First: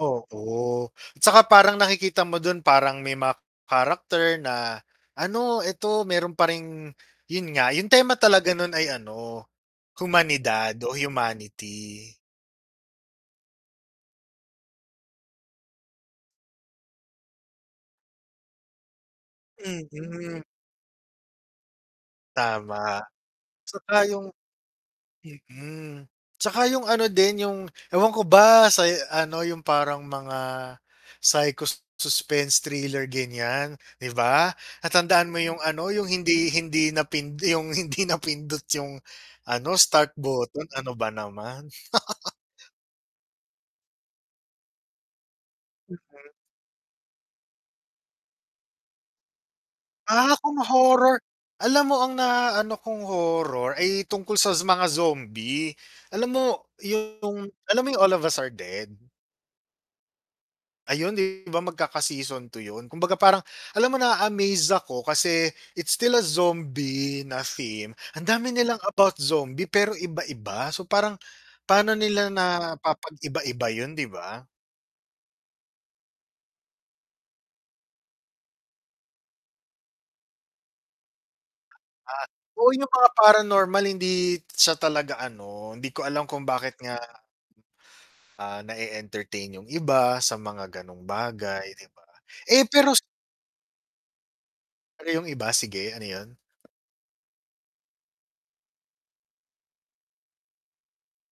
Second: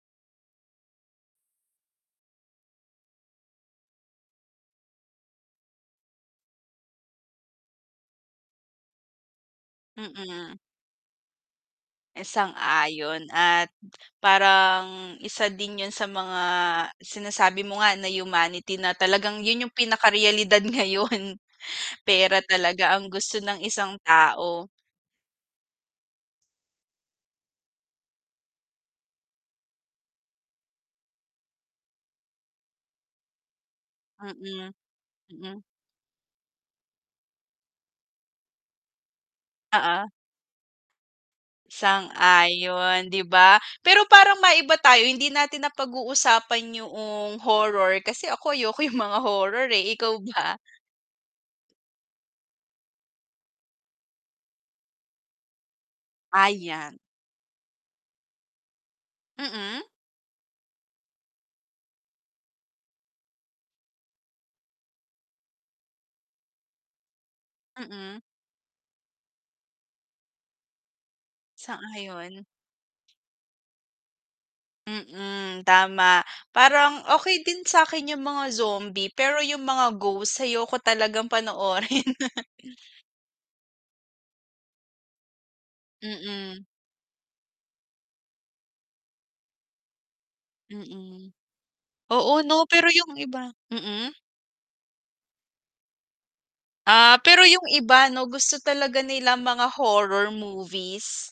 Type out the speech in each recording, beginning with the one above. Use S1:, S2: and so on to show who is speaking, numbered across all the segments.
S1: Oo, tsaka parang nakikita mo dun parang may character na ano eto meron pa ring, yun nga yung tema talaga nun ay ano,
S2: Mm.
S1: humanidad o humanity.
S2: Sang-ayon at parang isa din yun sa mga sinasabi mo nga na humanity na talagang yun yung pinaka
S1: Mm.
S2: realidad ngayon, pera talaga
S1: Tama,
S2: ang gusto ng isang
S1: tsaka yung
S2: tao.
S1: mm, tsaka yung ano din yung, ewan ko ba sa ano yung parang mga psycho suspense thriller ganyan, 'di ba?
S2: Mm.
S1: Na tandaan mo yung
S2: Mm.
S1: ano yung hindi, hindi na yung hindi napindot yung ano
S2: Oo.
S1: start button, ano ba naman.
S2: Sang-ayon 'di ba? Pero parang maiba tayo hindi natin
S1: Mhm.
S2: napag-uusapan yung horror, kasi ako ayoko yung mga horror eh, ikaw
S1: Ah, kung
S2: ba?
S1: horror, alam mo ang na ano kung horror ay tungkol sas sa mga zombie. Alam mo
S2: Ayan.
S1: yung, alam mo yung "All of Us Are Dead?"
S2: Mm?
S1: Ayun 'di ba magkaka season 2 yun kumbaga parang, alam mo naa-amaze ako kasi it's still a zombie na theme,
S2: Mm.
S1: ang dami nilang about zombie pero iba-iba. So parang, pano nila
S2: Sang-ayon.
S1: na napapag-iba-iba yun 'di ba?
S2: Mm, tama parang okey din sakin yung mga zombie pero yung mga ghost, ayoko talagang panoorin.
S1: Ah, oo yung mga paranormal hindi siya talaga ano, hindi ko alam kung
S2: Mm.
S1: bakit nga ah, na e-entertain yung iba sa mga ganong
S2: Mm.
S1: bagay 'di ba?
S2: Oo
S1: Eh
S2: 'no, pero
S1: pero
S2: yung iba mm?
S1: Ano 'yong iba, sige ano 'yon?
S2: Ah, pero yung iba 'no gusto talaga nilang mga horror movies.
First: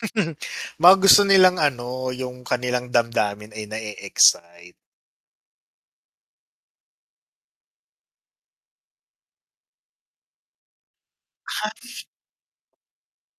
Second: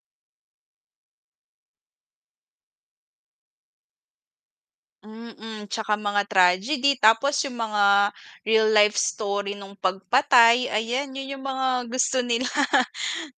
S1: Mga gusto nilang ano, yung kanilang damdamin ay na-e-excite.
S2: Mm, tsaka mga tragedy tapos yung mga real life story nung pagpatay ayan yun yung mga gusto nila.